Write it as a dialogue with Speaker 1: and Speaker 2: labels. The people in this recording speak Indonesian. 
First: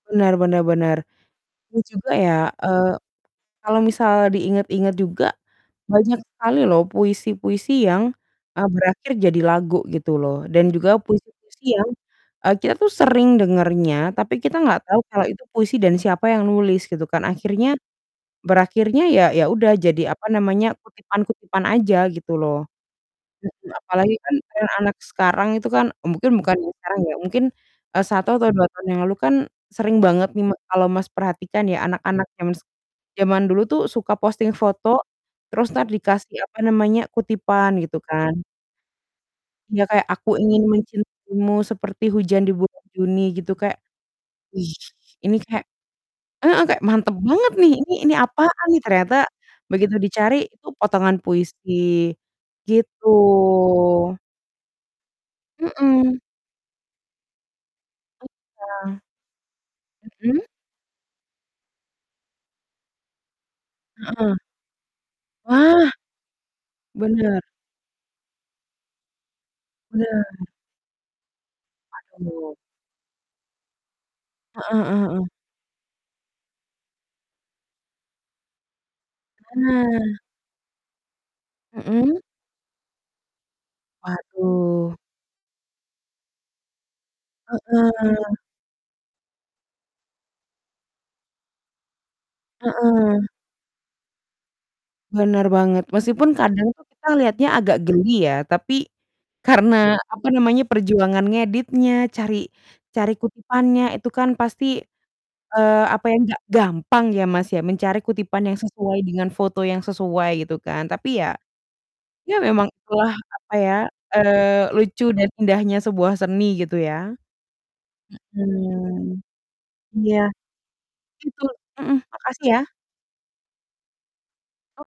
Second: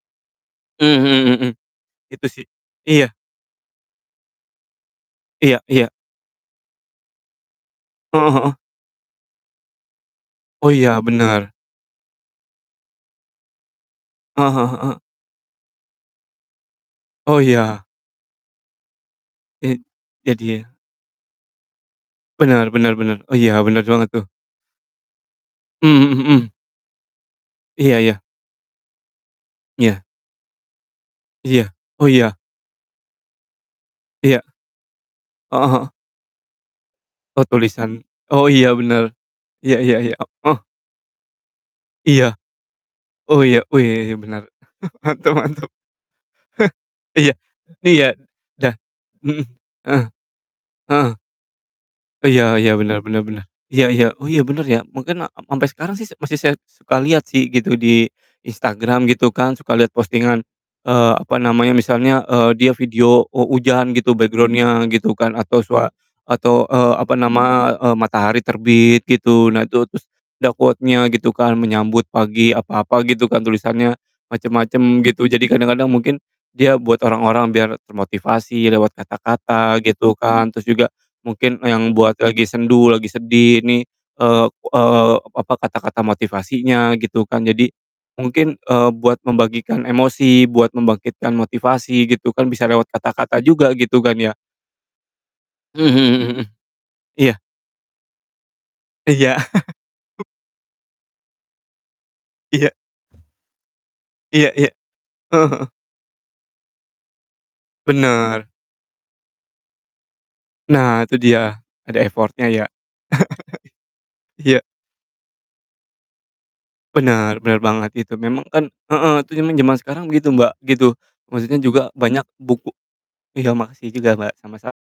Speaker 1: Benar benar
Speaker 2: Mmm,
Speaker 1: benar,
Speaker 2: mhm mhm.
Speaker 1: dan juga
Speaker 2: Gitu
Speaker 1: ya,
Speaker 2: sih.
Speaker 1: eee,
Speaker 2: Iya.
Speaker 1: kalau misalnya diingat-ingat juga,
Speaker 2: Iya iya.
Speaker 1: banyak sekali loh, puisi-puisi yang,
Speaker 2: Heeh heeh.
Speaker 1: e berakhir jadi lagu, gitu loh,
Speaker 2: Oh,
Speaker 1: dan
Speaker 2: iya,
Speaker 1: juga
Speaker 2: benar.
Speaker 1: puisi-puisi yang, e kita tuh sering dengernya, tapi
Speaker 2: Heeh
Speaker 1: kita
Speaker 2: heeh
Speaker 1: nggak
Speaker 2: heeh.
Speaker 1: tau kalau itu puisi dan siapa yang nulis, gitu kan,
Speaker 2: Oh,
Speaker 1: akhirnya,
Speaker 2: iya.
Speaker 1: berakhirnya ya ya udah,
Speaker 2: I
Speaker 1: jadi, apa
Speaker 2: jadi, ya.
Speaker 1: namanya, kutipan-kutipan aja, gitu loh.
Speaker 2: Benar benar benar. Oh, iya,
Speaker 1: Mhm,
Speaker 2: bener banget,
Speaker 1: apalagi
Speaker 2: tuh.
Speaker 1: kan, trend anak sekarang itu kan, e
Speaker 2: Mhm
Speaker 1: mungkin
Speaker 2: mhm.
Speaker 1: bukan yang sekarang ya, mungkin,
Speaker 2: Iya
Speaker 1: e
Speaker 2: iya.
Speaker 1: 1 atau 2 tahun yang lalu kan sering
Speaker 2: Iya.
Speaker 1: banget nih m kalau Mas perhatikan
Speaker 2: Iya.
Speaker 1: ya,
Speaker 2: Oh,
Speaker 1: anak-anak
Speaker 2: iya.
Speaker 1: zams zaman dulu tuh suka
Speaker 2: Iya.
Speaker 1: posting foto,
Speaker 2: Heeh
Speaker 1: terus entar
Speaker 2: heeh.
Speaker 1: dikasih, apa namanya,
Speaker 2: Oh,
Speaker 1: kutipan, gitu
Speaker 2: tulisan
Speaker 1: kan.
Speaker 2: oh, iya, benar. Iya
Speaker 1: Iya,
Speaker 2: iya
Speaker 1: kayak,
Speaker 2: iya. O
Speaker 1: "Aku
Speaker 2: heeh.
Speaker 1: ingin mencintaimu seperti
Speaker 2: Iya.
Speaker 1: hujan di bulan Juni,"
Speaker 2: Oh,
Speaker 1: gitu,
Speaker 2: iya,
Speaker 1: kayak,
Speaker 2: oh, iya iya, bener,
Speaker 1: wih,
Speaker 2: mantap
Speaker 1: ini kayak
Speaker 2: mantap.
Speaker 1: heeh, kayak mantap
Speaker 2: Iya
Speaker 1: banget nih
Speaker 2: iya,
Speaker 1: ini, apaan
Speaker 2: da
Speaker 1: nih, ternyata
Speaker 2: mhm,
Speaker 1: begitu
Speaker 2: heeh,
Speaker 1: dicari itu potongan
Speaker 2: heeh.
Speaker 1: puisi,
Speaker 2: Iya iya, benar
Speaker 1: gitu.
Speaker 2: benar benar, iya iya, oh, iya, bener, ya, mungkin ak sampe sekarang sih se
Speaker 1: Mhm.
Speaker 2: masih saya suka liat sih, gitu, di
Speaker 1: Iya.
Speaker 2: Instagram, gitu kan, suka liat
Speaker 1: Mhm?
Speaker 2: postingan, eee, apa namanya, misalnya, eee, dia video o hujan gitu,
Speaker 1: Heeh.
Speaker 2: background-nya gitu kan, atau sua
Speaker 1: Wah!
Speaker 2: atau, eee, apa
Speaker 1: Benar.
Speaker 2: nama, eee, matahari terbit gitu, nah, itu, terus
Speaker 1: Benar.
Speaker 2: ada quote-nya gitu kan, menyambut pagi
Speaker 1: Aduh.
Speaker 2: apa-apa gitu kan, tulisannya
Speaker 1: Heeh
Speaker 2: macem-macem,
Speaker 1: heeh
Speaker 2: gitu,
Speaker 1: heeh.
Speaker 2: jadi kadang-kadang mungkin dia buat orang-orang biar termotivasi lewat kata-kata, gitu
Speaker 1: Nah.
Speaker 2: kan. Terus juga mungkin e yang buat
Speaker 1: Mhm.
Speaker 2: lagi sendu, lagi sedih, ini, eee
Speaker 1: Waduh.
Speaker 2: eee, apa, kata-kata motivasinya, gitu kan. Jadi
Speaker 1: Heeh.
Speaker 2: mungkin, eee, buat membagikan emosi, buat membangkitkan motivasi, gitu kan, bisa lewat
Speaker 1: Heeh.
Speaker 2: kata-kata juga, gitu kan, ya.
Speaker 1: Benar banget,
Speaker 2: Mmm, mhm
Speaker 1: meskipun
Speaker 2: mhm mhm.
Speaker 1: kadang tuh kita
Speaker 2: Iya.
Speaker 1: liatnya agak geli ya, tapi
Speaker 2: Iya.
Speaker 1: karena, apa namanya, perjuangan ngeditnya, cari
Speaker 2: Iya.
Speaker 1: cari kutipannya, itu kan
Speaker 2: Iya
Speaker 1: pasti,
Speaker 2: iya, heeh heeh.
Speaker 1: eee, apa ya, gak gampang ya, Mas, ya, mencari kutipan
Speaker 2: Benar.
Speaker 1: yang sesuai dengan foto yang sesuai, gitu kan.
Speaker 2: Nah,
Speaker 1: Tapi
Speaker 2: itu
Speaker 1: ya,
Speaker 2: dia, ada
Speaker 1: ya
Speaker 2: effort-nya ya?
Speaker 1: memang itulah, apa ya,
Speaker 2: Iya.
Speaker 1: eee, lucu dan indahnya sebuah seni, gitu ya.
Speaker 2: Bener bener banget itu, memang kan heeh,
Speaker 1: Mhm.
Speaker 2: itu emang jaman sekarang
Speaker 1: Iya.
Speaker 2: begitu, Mbak, gitu,
Speaker 1: Betul,
Speaker 2: Maksudnya juga
Speaker 1: mhm,
Speaker 2: banyak
Speaker 1: makasih, ya.
Speaker 2: buku iya, makasih juga, Mbak, sama-sam
Speaker 1: O